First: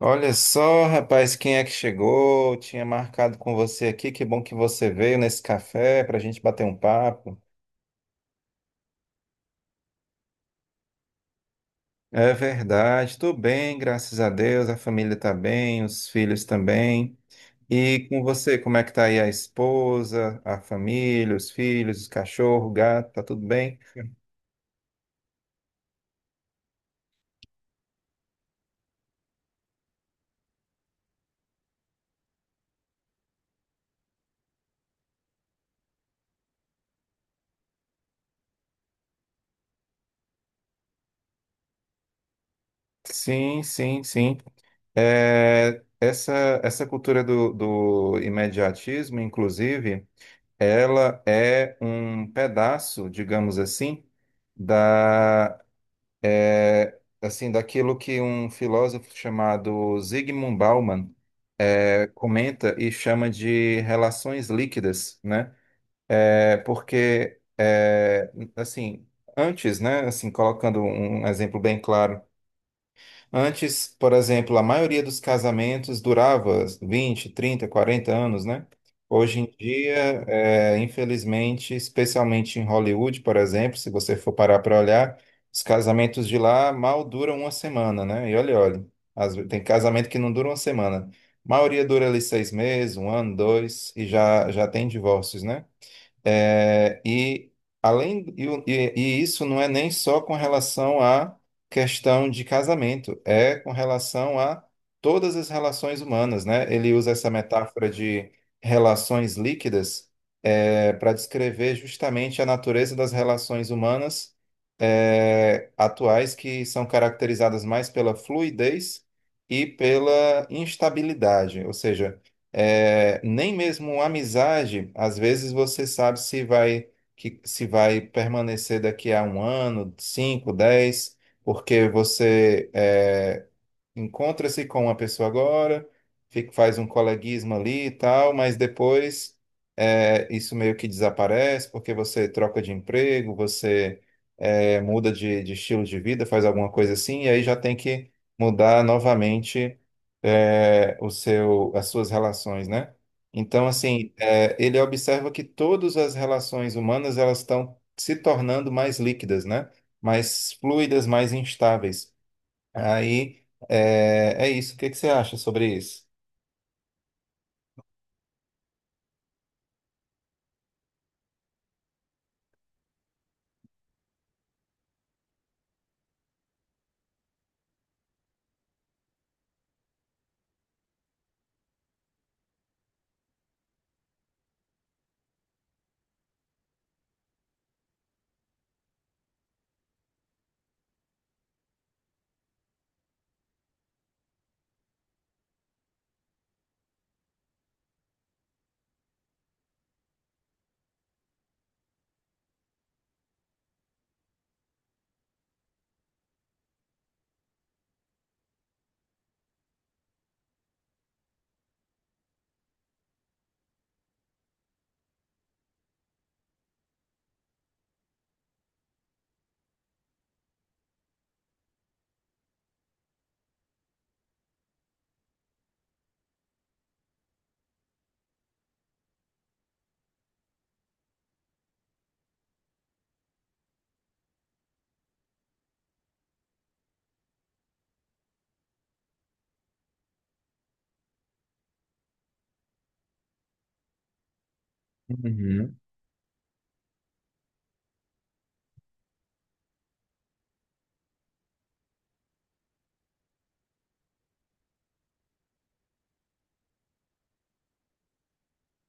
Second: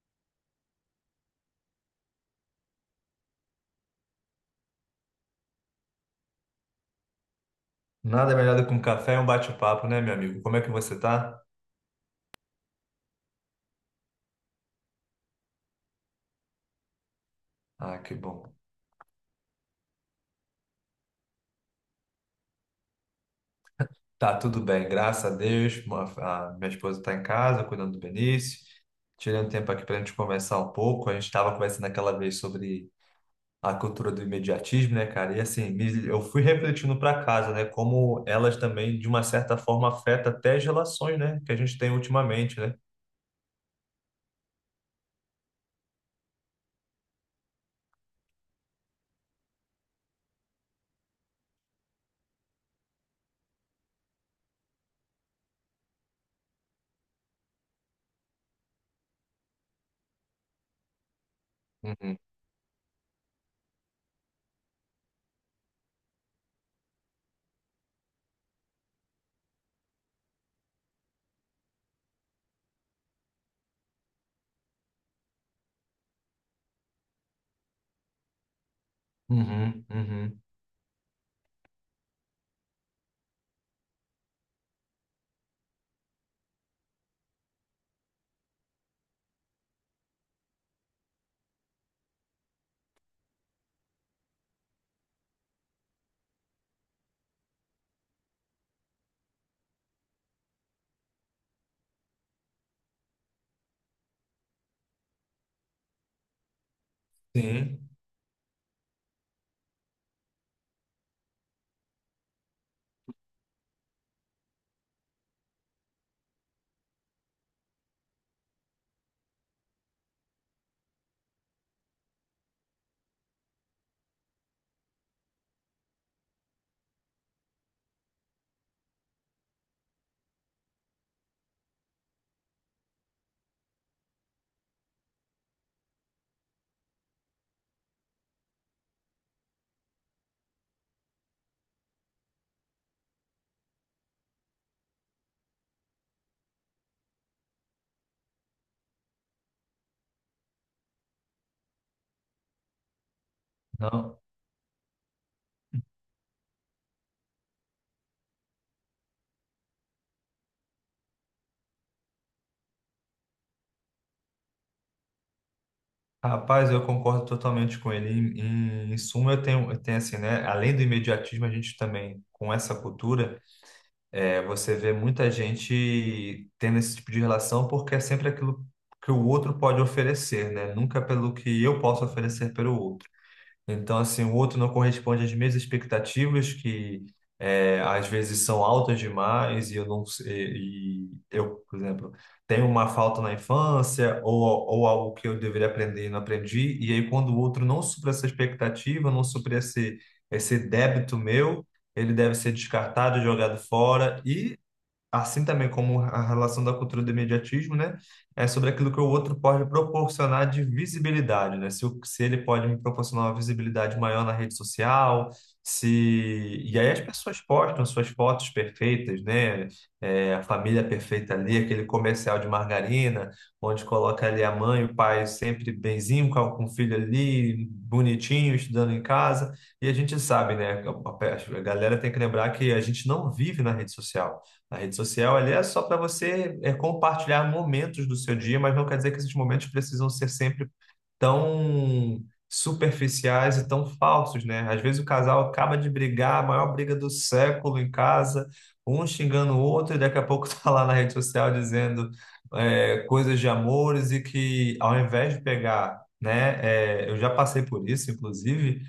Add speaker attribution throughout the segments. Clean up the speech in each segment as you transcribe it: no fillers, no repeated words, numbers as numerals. Speaker 1: Olha só, rapaz, quem é que chegou? Tinha marcado com você aqui. Que bom que você veio nesse café para a gente bater um papo.
Speaker 2: Nada melhor do que um café e um bate-papo, né, meu amigo? Como é que você tá?
Speaker 1: É verdade, tô bem, graças a Deus. A família tá bem, os filhos também.
Speaker 2: Ah,
Speaker 1: E
Speaker 2: que
Speaker 1: com
Speaker 2: bom.
Speaker 1: você, como é que tá aí a esposa, a família, os filhos, o cachorro, o gato? Tá tudo bem?
Speaker 2: Tá tudo bem, graças a Deus. A minha esposa tá em casa, cuidando do Benício. Tirando tempo aqui pra gente conversar um pouco. A gente estava conversando aquela vez sobre a cultura do imediatismo, né, cara? E assim, eu fui refletindo pra casa, né, como elas também, de uma certa forma, afetam até as relações, né, que a gente tem ultimamente, né?
Speaker 1: Sim, sim, sim. É, essa cultura do imediatismo, inclusive. Ela é um pedaço, digamos assim, da assim daquilo que um filósofo chamado Zygmunt Bauman
Speaker 2: Uhum.
Speaker 1: comenta e chama de relações líquidas, né? É, porque assim antes, né? Assim colocando um exemplo bem claro. Antes, por exemplo, a maioria dos casamentos durava 20, 30, 40 anos, né? Hoje em
Speaker 2: Uhum,
Speaker 1: dia,
Speaker 2: uhum.
Speaker 1: infelizmente, especialmente em Hollywood, por exemplo, se você for parar para olhar, os casamentos de lá mal duram uma semana, né? E olha, olha, tem casamento que não dura uma semana. A maioria dura ali 6 meses, um ano, dois, e já tem divórcios, né? É, e, além, e, o- e- e isso não é nem só com relação à questão de casamento, é com relação a todas as relações humanas, né? Ele usa essa metáfora
Speaker 2: Sim.
Speaker 1: de relações líquidas para descrever justamente a natureza das relações humanas atuais, que são caracterizadas mais pela fluidez e pela instabilidade. Ou seja, nem mesmo uma amizade, às vezes você sabe se vai que se vai permanecer daqui a um ano, 5, 10, porque você encontra-se com uma pessoa agora, faz um coleguismo ali e tal, mas depois isso meio que desaparece, porque você troca de emprego, você muda de estilo de vida, faz alguma coisa assim, e aí já tem que mudar novamente o seu, as suas relações, né? Então, assim,
Speaker 2: Não.
Speaker 1: ele observa que todas as relações humanas, elas estão se tornando mais líquidas, né? Mais fluidas, mais instáveis. Aí é isso. O que que você acha sobre isso?
Speaker 2: Rapaz, eu concordo totalmente com ele. Em suma, eu tenho assim, né? Além do imediatismo, a gente também, com essa cultura, você vê muita gente tendo esse tipo de relação porque é sempre aquilo que o outro pode oferecer, né? Nunca pelo que eu posso oferecer pelo outro. Então, assim, o outro não corresponde às minhas expectativas, que às vezes são altas demais e eu não sei, e eu, por exemplo, tenho uma falta na infância ou algo que eu deveria aprender e não aprendi, e aí quando o outro não supra essa expectativa, não supra esse débito meu, ele deve ser descartado, jogado fora, e assim também como a relação da cultura do imediatismo, né, é sobre aquilo que o outro pode proporcionar de visibilidade, né, se ele pode me proporcionar uma visibilidade maior na rede social, se... E aí as pessoas postam suas fotos perfeitas, né, a família perfeita ali, aquele comercial de margarina, onde coloca ali a mãe, o pai sempre benzinho com o filho ali, bonitinho, estudando em casa, e a gente sabe, né, a galera tem que lembrar que a gente não vive na rede social, a rede social ali é só para você compartilhar momentos do seu dia, mas não quer dizer que esses momentos precisam ser sempre tão superficiais e tão falsos, né? Às vezes o casal
Speaker 1: Uhum,
Speaker 2: acaba de brigar, a maior briga do século em casa, um xingando o outro, e daqui a pouco tá lá na rede social dizendo coisas de amores e que ao invés de pegar, né? Eu já passei por isso, inclusive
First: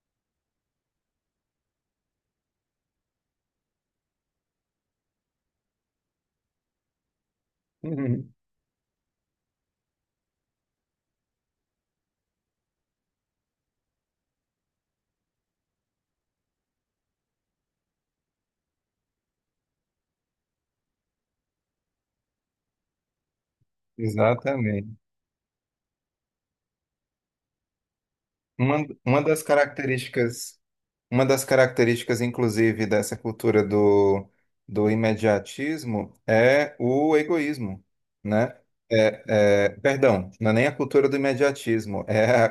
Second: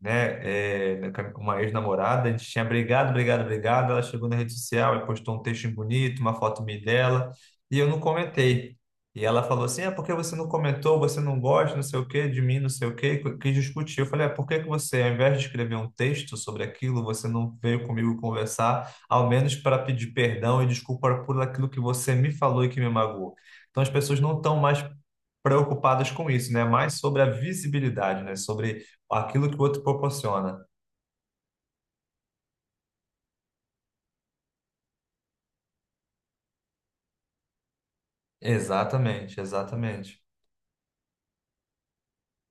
Speaker 2: né, com uma ex-namorada, a gente tinha brigado, brigado, brigado, ela chegou na rede social e postou um texto bonito, uma foto minha e dela, e eu não
Speaker 1: uhum.
Speaker 2: comentei. E ela falou assim, é porque você não comentou, você não gosta, não sei o quê, de mim, não sei o quê, quis discutir. Eu falei, é, por que que você, ao invés de escrever um texto sobre aquilo, você não veio comigo conversar, ao menos para pedir perdão e desculpa por aquilo que você me falou e que me magoou. Então as pessoas não estão mais
Speaker 1: Exatamente.
Speaker 2: preocupadas com isso, né? Mais sobre a visibilidade, né? Sobre
Speaker 1: Uma das
Speaker 2: aquilo que o outro
Speaker 1: características.
Speaker 2: proporciona.
Speaker 1: Uma das características, inclusive, dessa cultura do imediatismo é o egoísmo, né? É,
Speaker 2: Exatamente, exatamente.
Speaker 1: perdão, não é nem a cultura do imediatismo, é a,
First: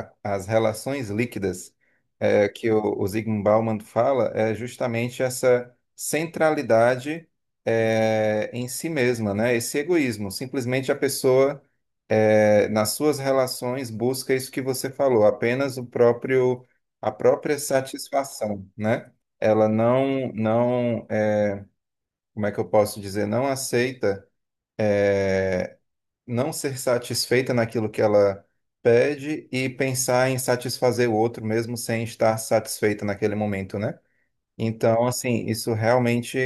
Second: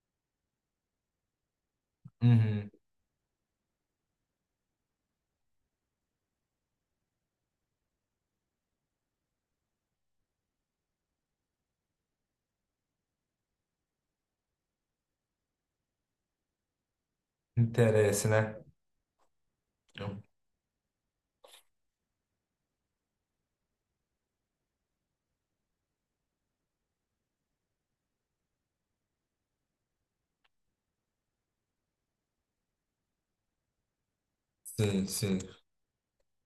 Speaker 1: a- a- as relações líquidas, que
Speaker 2: Uhum.
Speaker 1: o Zygmunt Bauman fala, é justamente essa centralidade em si mesma, né? Esse egoísmo, simplesmente a pessoa nas suas relações busca isso que você falou, apenas o próprio a própria
Speaker 2: Interesse, né?
Speaker 1: satisfação, né? Ela não, como é que eu posso dizer, não aceita não ser satisfeita naquilo que ela pede e pensar em satisfazer o outro mesmo sem estar satisfeita naquele momento, né? Então,
Speaker 2: Sim, sim.
Speaker 1: assim, isso realmente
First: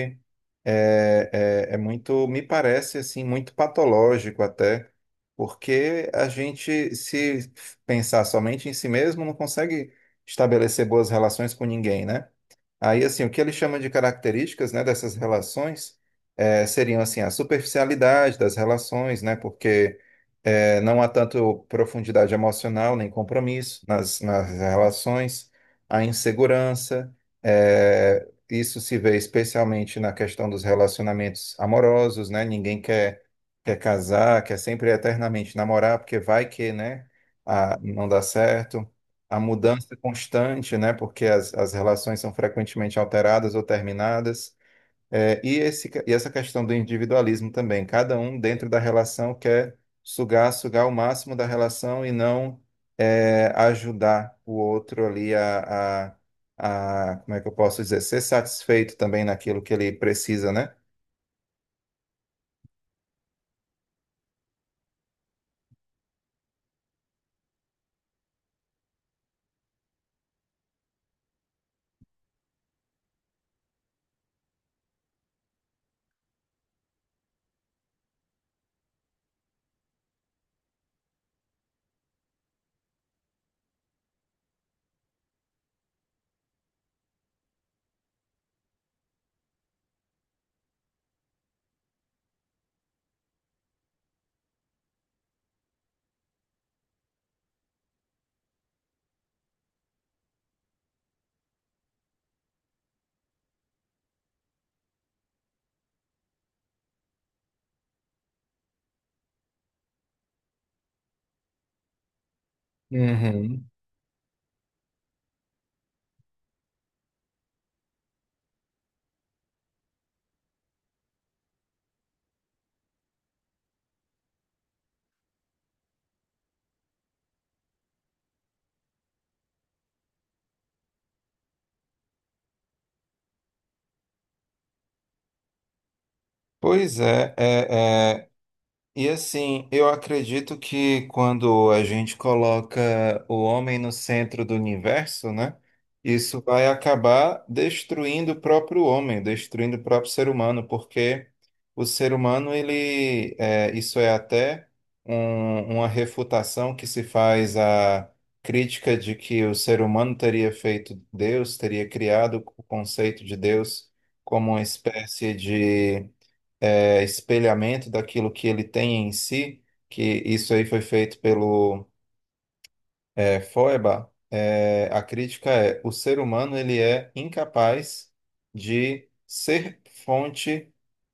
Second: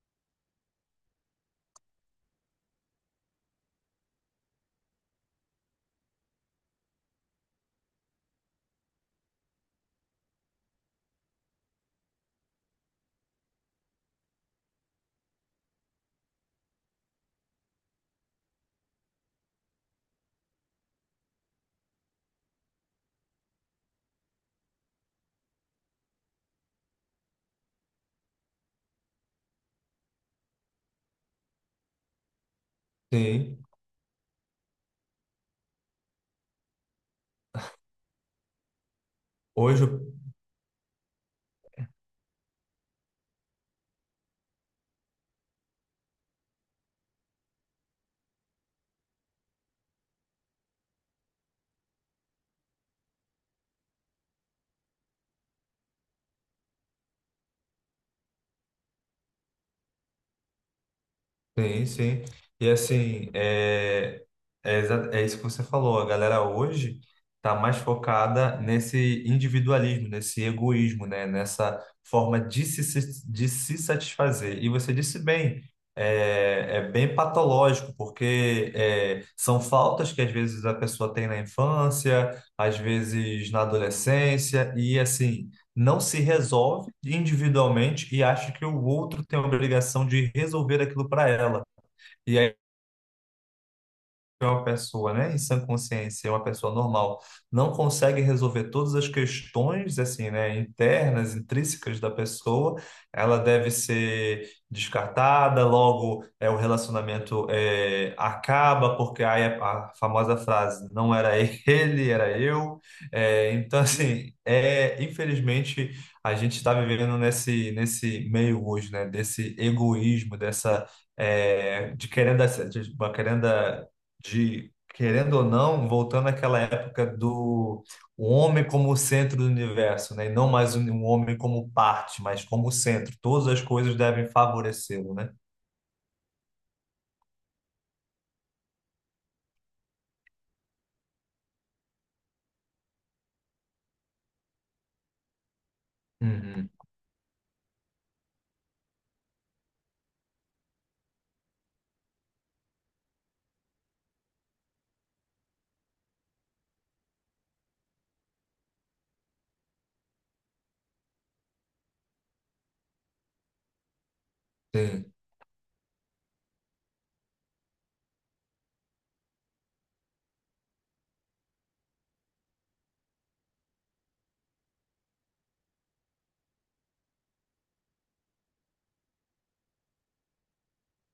Speaker 1: é, é muito, me parece assim, muito patológico até, porque a gente, se pensar somente em si mesmo, não consegue estabelecer boas relações com ninguém, né? Aí, assim, o que ele chama de características, né, dessas relações seriam, assim, a superficialidade das relações, né, porque não há tanto profundidade emocional nem compromisso nas relações, a insegurança, isso se vê especialmente na questão dos relacionamentos amorosos, né. Ninguém quer,
Speaker 2: Sim.
Speaker 1: quer casar, quer sempre eternamente namorar, porque vai que, né, a, não dá certo, a
Speaker 2: Hoje,
Speaker 1: mudança constante, né? Porque as relações são frequentemente alteradas ou terminadas. E essa questão do individualismo também. Cada um dentro da relação quer sugar o máximo da relação, e não ajudar o outro ali a, como é que eu posso dizer, ser satisfeito também naquilo que ele precisa, né?
Speaker 2: sim, sim. E assim, é isso que você falou. A galera hoje está mais focada nesse individualismo, nesse egoísmo, né? Nessa forma de de se satisfazer. E você disse bem, é bem patológico, porque são faltas que às vezes a pessoa tem na infância, às vezes na adolescência, e assim não se resolve individualmente e acha que o outro tem a obrigação de resolver aquilo para ela. E que uma pessoa, né, em sã consciência, é uma pessoa normal, não consegue resolver todas as questões, assim, né, internas, intrínsecas da pessoa, ela deve ser descartada, logo o relacionamento acaba, porque aí a famosa frase, não era ele, era eu. É,
Speaker 1: Uhum.
Speaker 2: então, assim, infelizmente, a gente está vivendo nesse, nesse meio hoje, né, desse egoísmo, dessa é, de querendo, de- querendo querendo ou não, voltando àquela época do o homem como o centro do universo, né? E não mais o um homem como parte, mas como centro. Todas as coisas devem favorecê-lo, né?
Speaker 1: Pois é, e assim, eu acredito que, quando a gente coloca o homem no centro do universo, né, isso vai
Speaker 2: Uhum.
Speaker 1: acabar destruindo o próprio homem, destruindo o próprio ser humano, porque o ser humano, ele, isso é até uma refutação que se faz à crítica de que o ser humano teria feito Deus, teria criado o conceito de Deus como uma
Speaker 2: Sim,
Speaker 1: espécie de espelhamento daquilo que ele tem em si, que isso aí foi feito pelo Feuerbach. É, a crítica é: o ser humano, ele é incapaz de ser fonte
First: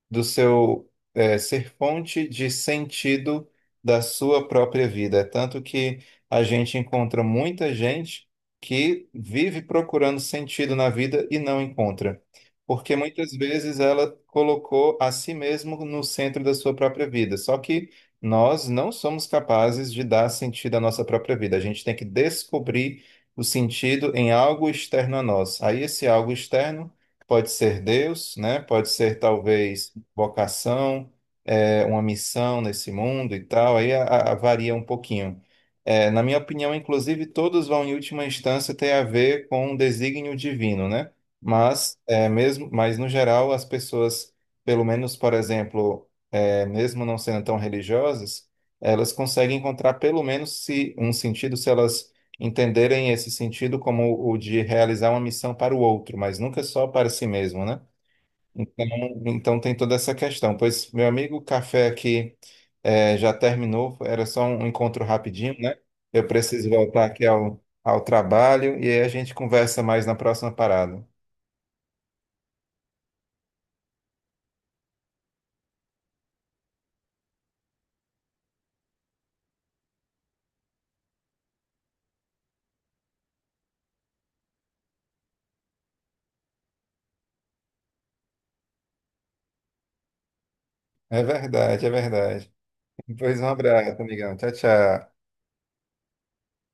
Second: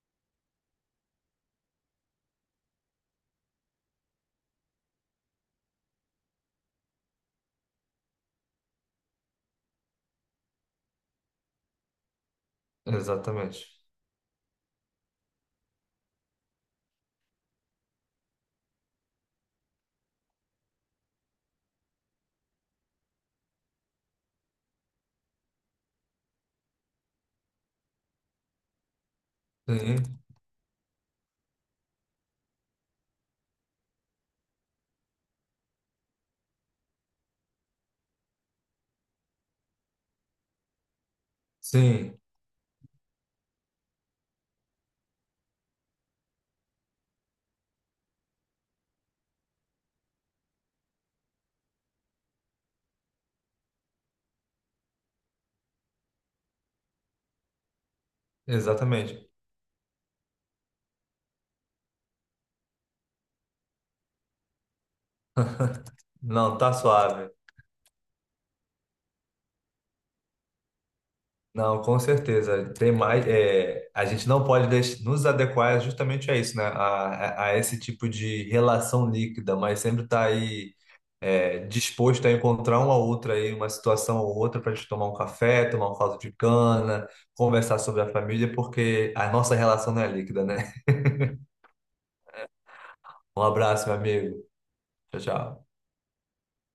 Speaker 1: ser fonte de sentido da sua própria vida. É tanto que a gente encontra muita gente que vive procurando sentido na vida e não encontra, porque muitas
Speaker 2: exatamente.
Speaker 1: vezes ela colocou a si mesmo no centro da sua própria vida. Só que nós não somos capazes de dar sentido à nossa própria vida. A gente tem que descobrir o sentido em algo externo a nós. Aí esse algo externo pode ser Deus, né? Pode ser talvez
Speaker 2: Sim,
Speaker 1: vocação, uma missão nesse mundo e tal. Aí varia um pouquinho. É, na minha opinião, inclusive, todos vão, em última instância, ter a ver com um desígnio divino, né? Mas,
Speaker 2: sim,
Speaker 1: é, mesmo, mas no geral, as pessoas, pelo menos, por exemplo, mesmo não sendo tão religiosas, elas conseguem encontrar, pelo menos, se, um sentido, se elas entenderem esse sentido como o de realizar uma missão para o outro, mas nunca só para si mesmo, né? Então,
Speaker 2: exatamente.
Speaker 1: então tem toda essa questão. Pois, meu amigo, o café aqui já terminou, era só um encontro rapidinho, né? Eu
Speaker 2: Não,
Speaker 1: preciso
Speaker 2: tá
Speaker 1: voltar aqui
Speaker 2: suave.
Speaker 1: ao trabalho, e aí a gente conversa mais na próxima parada.
Speaker 2: Não, com certeza. Tem mais, a gente não pode nos adequar justamente a isso, né? A esse tipo de relação líquida, mas sempre tá aí disposto a encontrar uma outra aí, uma situação ou outra para a gente tomar um café, tomar um caldo de cana, conversar sobre a família, porque a nossa relação não é líquida, né?
Speaker 1: É verdade, é verdade. Pois
Speaker 2: Um
Speaker 1: um
Speaker 2: abraço, meu
Speaker 1: abraço, amigão.
Speaker 2: amigo.
Speaker 1: Tchau, tchau.
Speaker 2: Tchau, tchau.